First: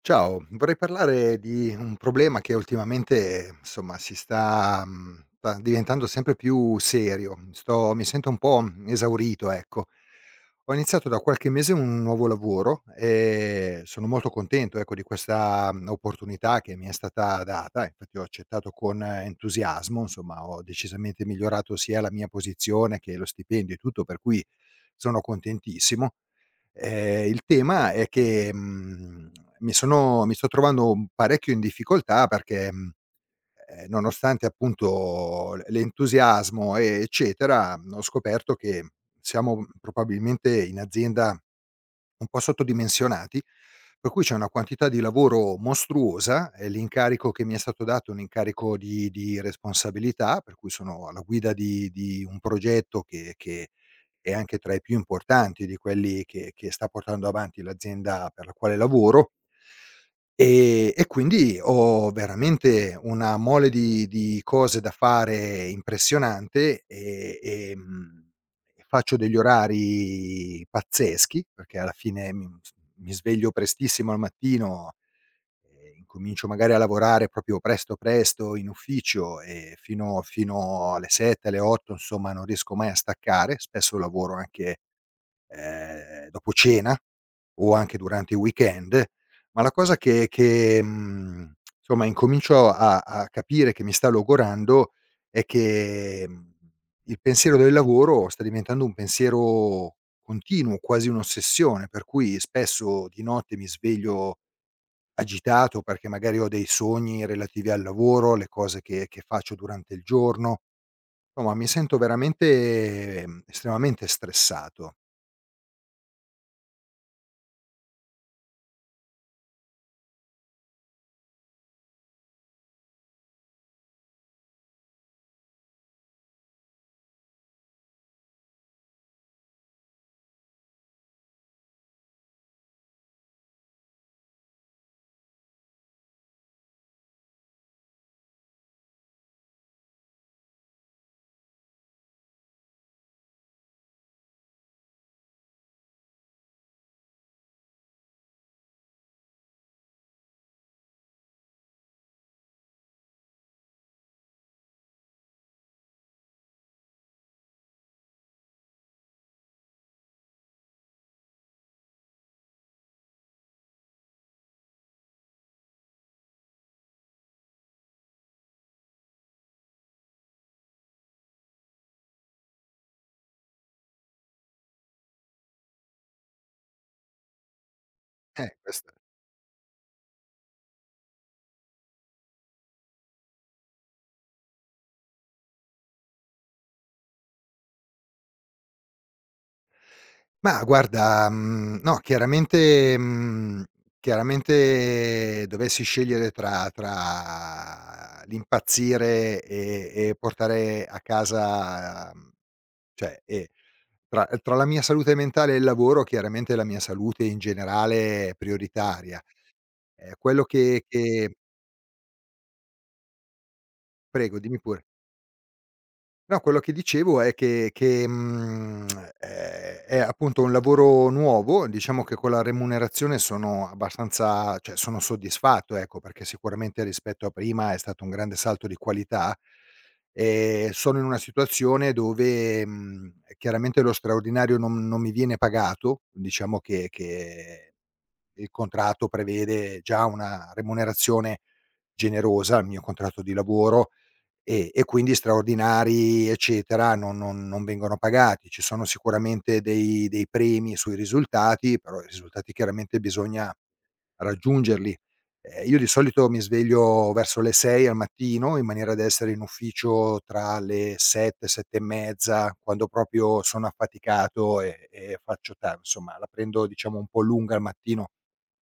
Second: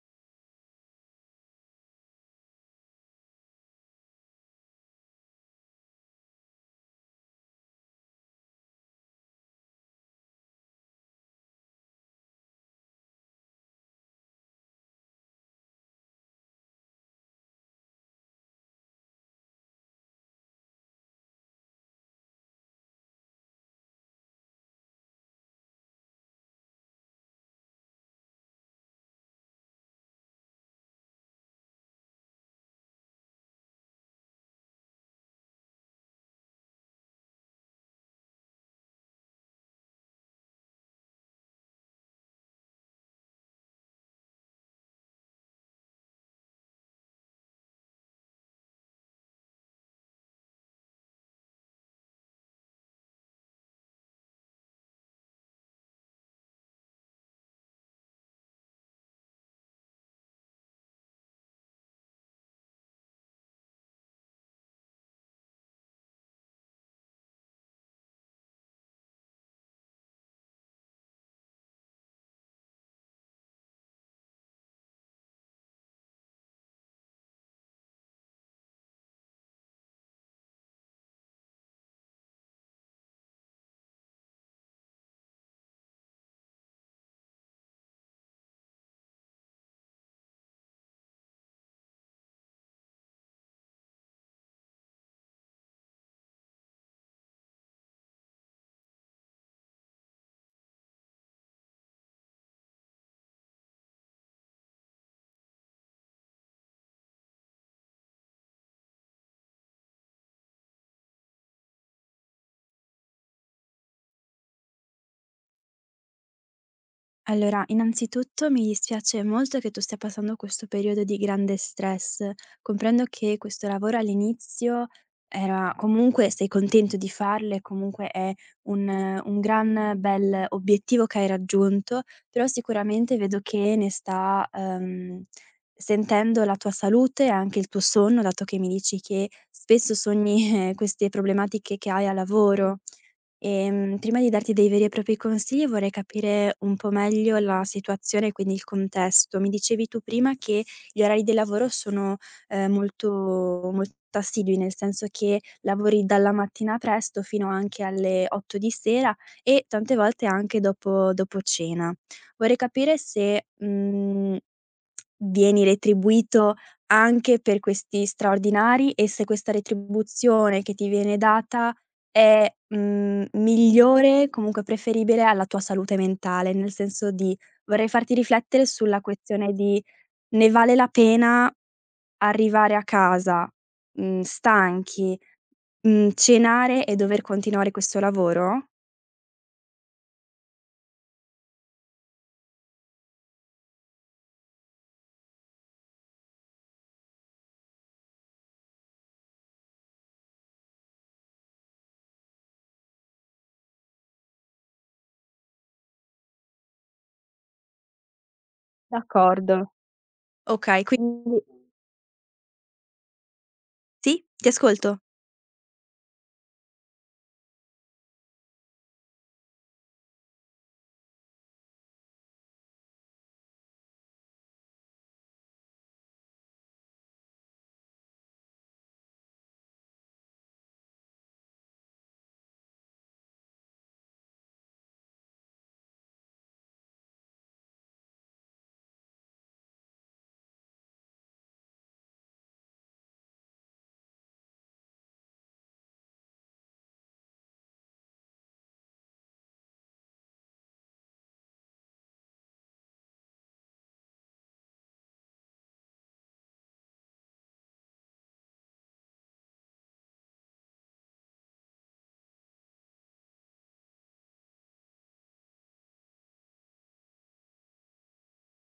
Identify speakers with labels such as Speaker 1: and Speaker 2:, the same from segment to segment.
Speaker 1: Ciao, vorrei parlare di un problema che ultimamente, insomma, si sta diventando sempre più serio. Sto mi sento un po' esaurito, ecco. Ho iniziato da qualche mese un nuovo lavoro e sono molto contento, ecco, di questa opportunità che mi è stata data. Infatti ho accettato con entusiasmo, insomma, ho decisamente migliorato sia la mia posizione che lo stipendio e tutto, per cui sono contentissimo. Il tema è che, mi sto trovando parecchio in difficoltà perché, nonostante appunto l'entusiasmo, eccetera, ho scoperto che siamo probabilmente in azienda un po' sottodimensionati, per cui c'è una quantità di lavoro mostruosa, e l'incarico che mi è stato dato è un incarico di responsabilità, per cui sono alla guida di un progetto che è anche tra i più importanti di quelli che sta portando avanti l'azienda per la quale lavoro. E quindi ho veramente una mole di cose da fare impressionante. Faccio degli orari pazzeschi, perché alla fine mi sveglio prestissimo al mattino. Incomincio magari a lavorare proprio presto, presto in ufficio e fino alle 7, alle 8, insomma non riesco mai a staccare, spesso lavoro anche dopo cena o anche durante i weekend. Ma la cosa che insomma, incomincio a capire che mi sta logorando è che, il pensiero del lavoro sta diventando un pensiero continuo, quasi un'ossessione, per cui spesso di notte mi sveglio agitato perché magari ho dei sogni relativi al lavoro, alle cose che faccio durante il giorno. Insomma mi sento veramente, estremamente stressato.
Speaker 2: Allora, innanzitutto mi dispiace molto che tu stia passando questo periodo di grande stress. Comprendo che questo lavoro all'inizio era comunque sei contento di farlo e comunque è un gran bel obiettivo che hai raggiunto, però sicuramente vedo che ne sta sentendo la tua salute e anche il tuo sonno, dato che mi dici che spesso sogni queste problematiche che hai a lavoro. Prima di darti dei veri e propri consigli vorrei capire un po' meglio la situazione, quindi il contesto. Mi dicevi tu prima che gli orari di lavoro sono, molto molto assidui, nel senso che lavori dalla mattina presto fino anche alle 8 di sera e tante volte anche dopo cena. Vorrei capire se, vieni retribuito anche per questi straordinari e se questa retribuzione che ti viene data è, migliore, comunque preferibile alla tua salute mentale, nel senso di vorrei farti riflettere
Speaker 1: Questa.
Speaker 2: sulla questione di: ne vale la pena arrivare a casa, stanchi, cenare e dover continuare questo lavoro?
Speaker 1: Mah, guarda, no, chiaramente dovessi scegliere tra l'impazzire e portare a casa, cioè, e tra la mia salute mentale e il lavoro, chiaramente la mia salute in generale è prioritaria.
Speaker 2: D'accordo.
Speaker 1: Quello
Speaker 2: Okay,
Speaker 1: che.
Speaker 2: quindi quindi sì,
Speaker 1: Prego,
Speaker 2: ti
Speaker 1: dimmi pure.
Speaker 2: ascolto.
Speaker 1: No, quello che dicevo è che, è appunto un lavoro nuovo, diciamo che con la remunerazione sono abbastanza, cioè sono soddisfatto, ecco, perché sicuramente rispetto a prima è stato un grande salto di qualità. Sono in una situazione dove, chiaramente lo straordinario non mi viene pagato, diciamo che il contratto prevede già una remunerazione generosa, il mio contratto di lavoro, e quindi straordinari, eccetera, non vengono pagati. Ci sono sicuramente dei premi sui risultati, però i risultati chiaramente bisogna raggiungerli. Io di solito mi sveglio verso le 6 al mattino, in maniera da essere in ufficio tra le 7, 7 e mezza, quando proprio sono affaticato e faccio ta insomma la prendo, diciamo, un po' lunga al mattino.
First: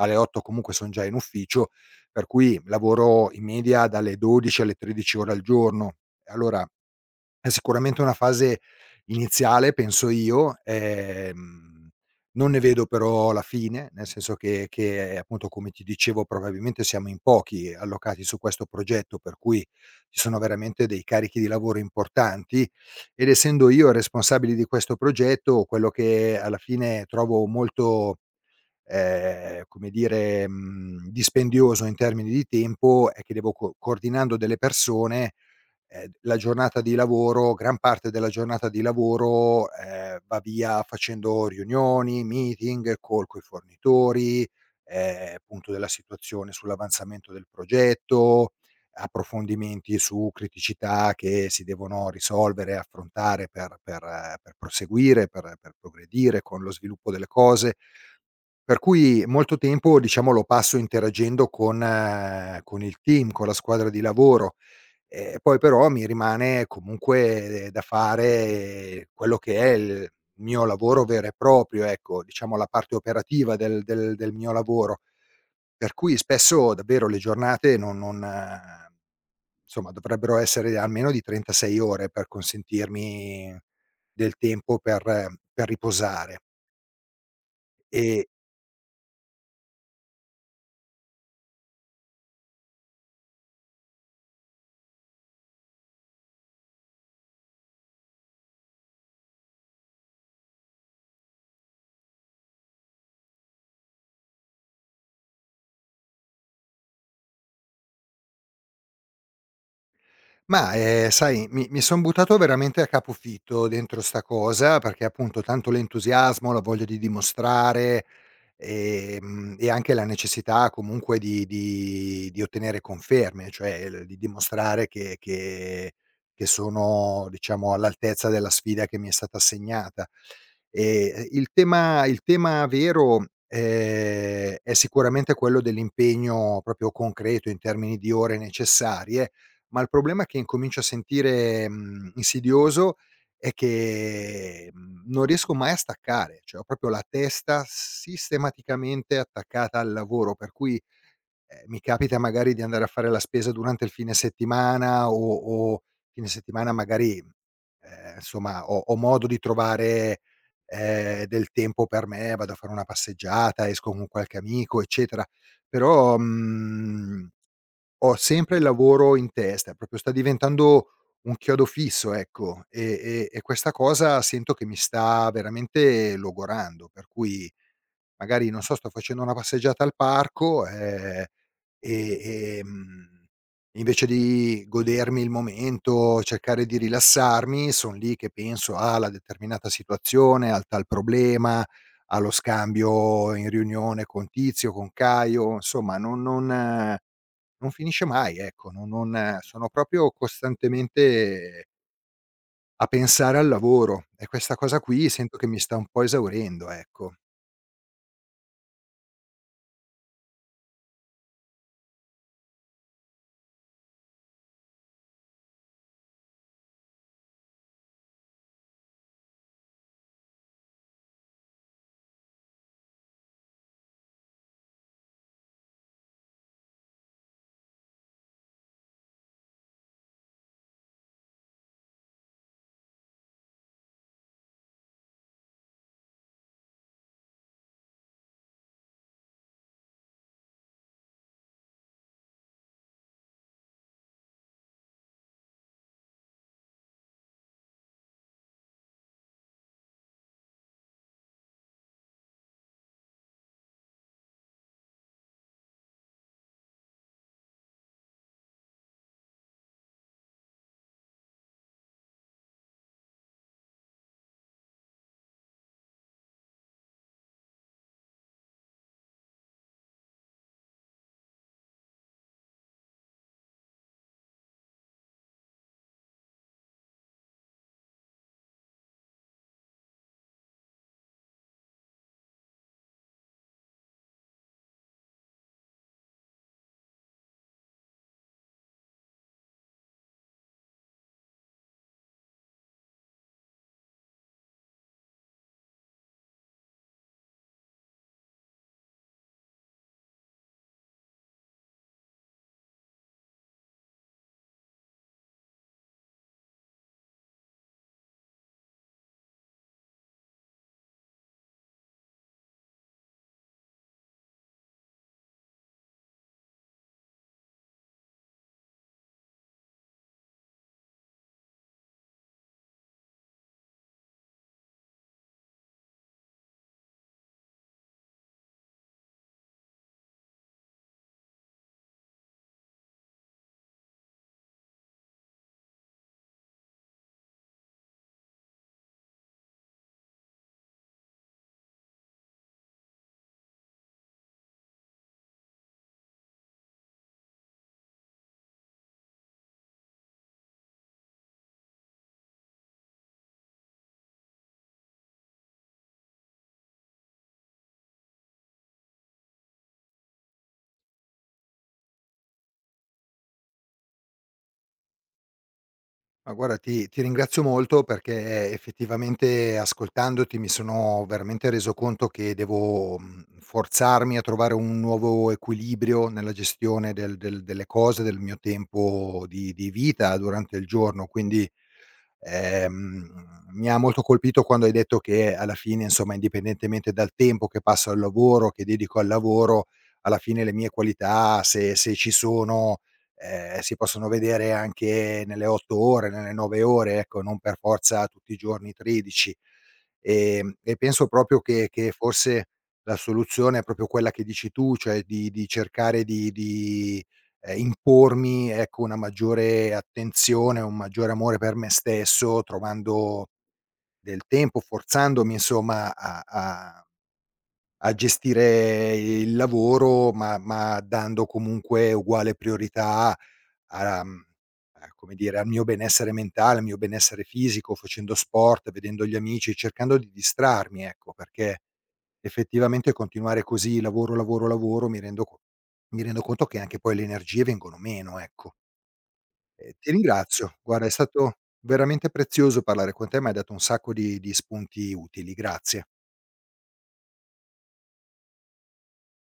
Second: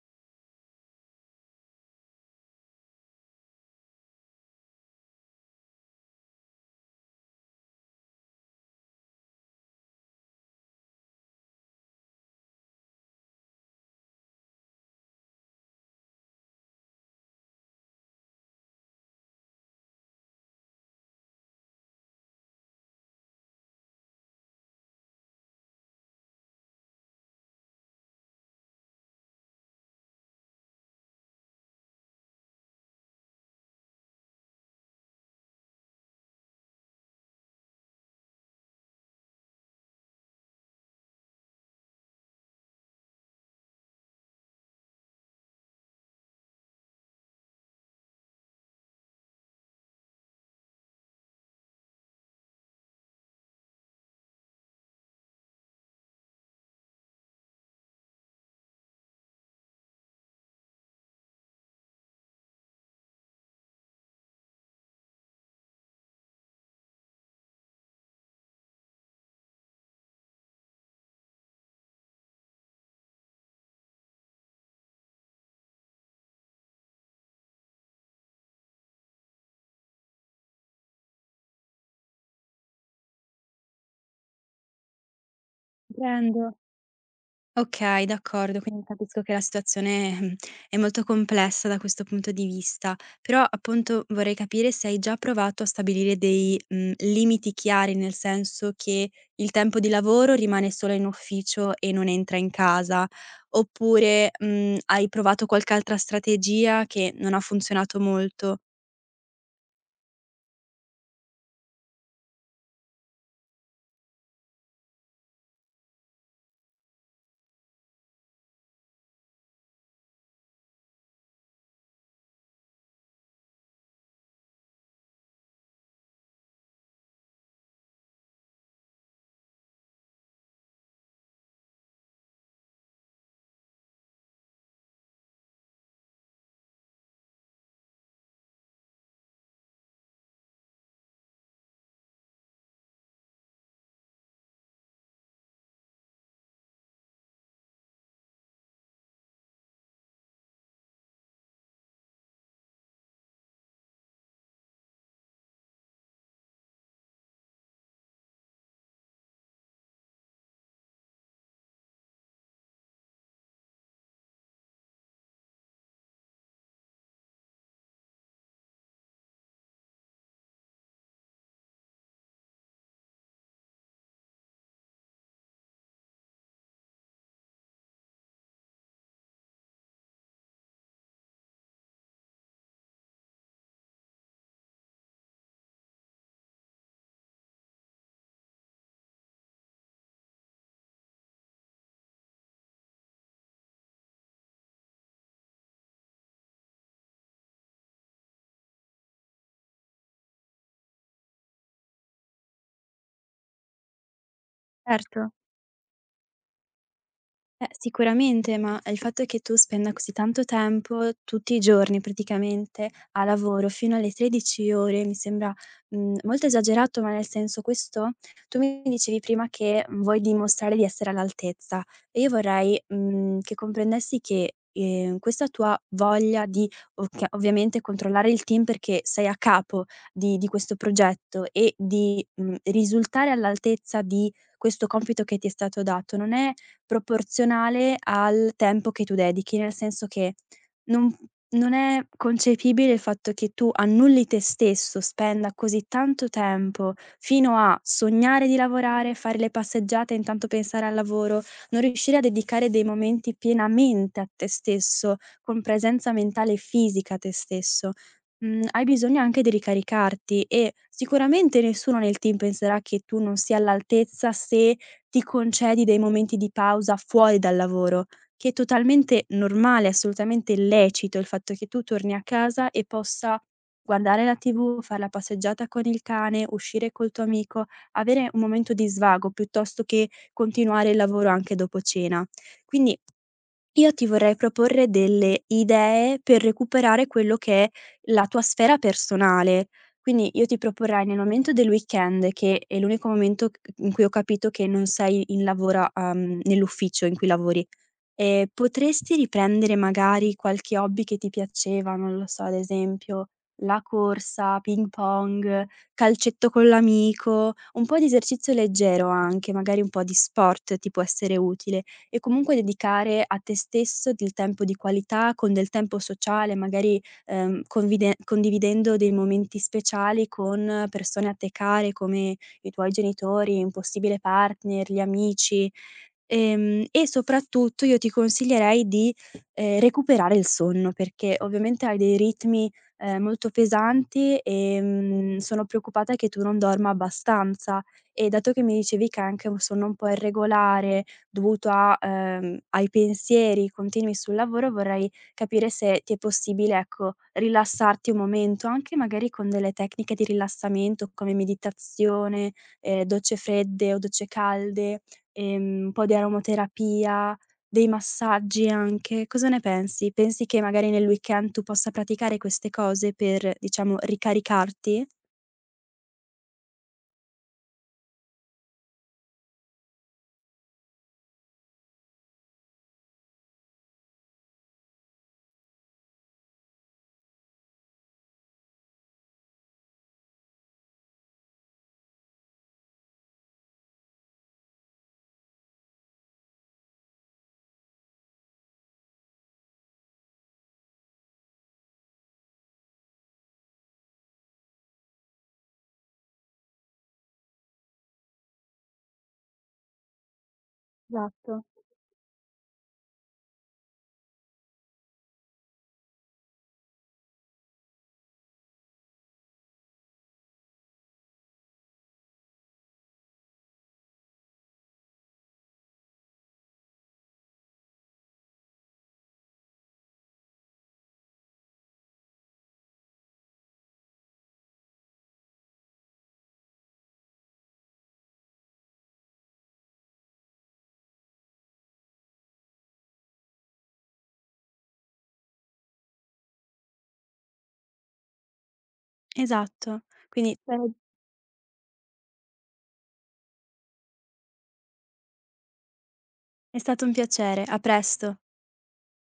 Speaker 1: Alle 8 comunque son già in ufficio, per cui lavoro in media dalle 12 alle 13 ore al giorno. E allora è sicuramente una fase iniziale, penso io, non ne vedo però la fine, nel senso che, appunto, come ti dicevo, probabilmente siamo in pochi allocati su questo progetto, per cui ci sono veramente dei carichi di lavoro importanti, ed essendo io responsabile di questo progetto, quello che alla fine trovo molto come dire, dispendioso in termini di tempo è che devo co coordinando delle persone. La giornata di lavoro Gran parte della giornata di lavoro, va via facendo riunioni, meeting, call coi fornitori, appunto della situazione sull'avanzamento del progetto, approfondimenti su criticità che si devono risolvere e affrontare per proseguire, per progredire con lo sviluppo delle cose. Per cui molto tempo, diciamo, lo passo interagendo con il team, con la squadra di lavoro. Poi però mi rimane comunque, da fare quello che è il mio lavoro vero e proprio, ecco, diciamo la parte operativa del mio lavoro. Per cui spesso davvero le giornate non, insomma, dovrebbero essere almeno di 36 ore per consentirmi del tempo per riposare.
Speaker 2: Prendo okay,
Speaker 1: E
Speaker 2: d'accordo, quindi capisco che la situazione, è molto complessa da questo punto di vista. Però, appunto, vorrei capire se hai già provato a stabilire dei, limiti chiari, nel senso che il tempo di lavoro rimane solo in ufficio e non entra in casa, oppure, hai provato qualche altra strategia che non ha funzionato molto?
Speaker 1: Ma, sai, mi son buttato veramente a capofitto dentro 'sta cosa, perché appunto tanto l'entusiasmo, la voglia di dimostrare, e anche la necessità, comunque, di ottenere conferme, cioè l di dimostrare che sono, diciamo, all'altezza della sfida che mi è stata assegnata. Il tema vero, è sicuramente quello dell'impegno proprio concreto in termini di ore necessarie, ma il problema che incomincio a sentire, insidioso, è che, non riesco mai a staccare, cioè ho proprio la testa sistematicamente attaccata al lavoro, per cui, mi capita magari di andare a fare la spesa durante il fine settimana o fine settimana, magari. Insomma, ho modo di trovare, del tempo per me, vado a fare una passeggiata, esco con qualche amico, eccetera. Però, mhmm ho sempre il lavoro in testa, proprio sta diventando un chiodo fisso, ecco, e questa cosa sento che mi sta veramente logorando, per cui magari, non so, sto facendo una passeggiata al parco, e, ehm, invece di godermi il momento, cercare di rilassarmi, son lì che penso alla determinata situazione, al tal problema, allo scambio in riunione con tizio, con caio, insomma non finisce mai, ecco, no, non sono proprio costantemente a pensare al lavoro e questa cosa qui
Speaker 2: Certo.
Speaker 1: sento che mi sta un po' esaurendo, ecco.
Speaker 2: Sicuramente, ma il fatto che tu spenda così tanto tempo, tutti i giorni praticamente, a lavoro fino alle 13 ore, mi sembra, molto esagerato, ma nel senso questo tu mi dicevi prima che vuoi dimostrare di essere all'altezza e io vorrei, che comprendessi che, questa tua voglia di occhia ovviamente controllare il team perché sei a capo di questo progetto e di, risultare all'altezza di questo compito che ti è stato dato, non è proporzionale al tempo che tu dedichi, nel senso che non non è concepibile il fatto che tu annulli te stesso, spenda così tanto tempo fino a sognare di lavorare, fare le passeggiate e intanto pensare al lavoro, non riuscire a dedicare dei momenti pienamente a te stesso, con presenza mentale e fisica a te stesso. Hai bisogno anche di ricaricarti e sicuramente nessuno nel team penserà che tu non sia all'altezza se ti concedi dei momenti di pausa fuori dal lavoro, che è totalmente normale, assolutamente lecito il fatto che tu torni a casa e possa guardare la TV, far la passeggiata con il cane, uscire col tuo amico, avere un momento di svago piuttosto che continuare il lavoro anche dopo cena. Quindi io ti vorrei proporre delle idee per recuperare quello che è la tua sfera personale. Quindi io ti proporrei nel momento del weekend, che è l'unico momento c in cui ho capito che non sei in lavora nell'ufficio in cui lavori. Potresti riprendere magari qualche hobby che ti piaceva, non lo so, ad esempio la corsa, ping pong, calcetto con l'amico, un po' di esercizio leggero anche, magari un po' di sport ti può essere utile e comunque dedicare a te stesso del tempo di qualità, con del tempo sociale, magari, convide condividendo dei momenti speciali con persone a te care come i tuoi genitori, un possibile partner, gli amici. E soprattutto io ti consiglierei di, recuperare il sonno, perché ovviamente hai dei ritmi, molto pesanti e, sono preoccupata che tu non dorma abbastanza. E dato che mi dicevi che hai anche un sonno un po' irregolare, dovuto a ai pensieri continui sul lavoro, vorrei capire se ti è possibile, ecco, rilassarti un momento, anche magari con delle tecniche di rilassamento come meditazione, docce fredde o docce calde. Un po' di aromaterapia, dei massaggi anche. Cosa ne pensi? Pensi che magari nel weekend tu possa praticare queste cose per, diciamo, ricaricarti?
Speaker 1: Ma guarda, ti ringrazio molto perché effettivamente, ascoltandoti, mi sono veramente reso conto che devo, forzarmi a trovare un nuovo equilibrio nella gestione delle cose, del mio tempo di vita durante il giorno, quindi. Ehm, Mi ha molto colpito quando hai detto che alla fine, insomma, indipendentemente dal tempo che passo al lavoro, che dedico al lavoro, alla fine le mie qualità, se ci sono, si possono vedere anche nelle 8 ore, nelle 9 ore, ecco, non per forza tutti i giorni 13. E penso proprio
Speaker 2: Esatto.
Speaker 1: che forse la soluzione è proprio quella che dici tu, cioè di cercare di impormi, ecco, una maggiore attenzione, un maggiore amore per me stesso, trovando del tempo, forzandomi, insomma, a gestire il lavoro, ma dando comunque uguale priorità, a mhmm, a come dire, al mio benessere mentale, al mio benessere fisico, facendo sport, vedendo gli amici, cercando di distrarmi, ecco, perché effettivamente continuare così lavoro, lavoro, lavoro, mi rendo conto che anche poi le energie vengono meno, ecco. Ti
Speaker 2: Esatto. Quindi
Speaker 1: ringrazio. Guarda, è
Speaker 2: bene.
Speaker 1: stato veramente prezioso parlare con te, m'hai dato un sacco di spunti utili. Grazie.
Speaker 2: È stato un piacere. A presto.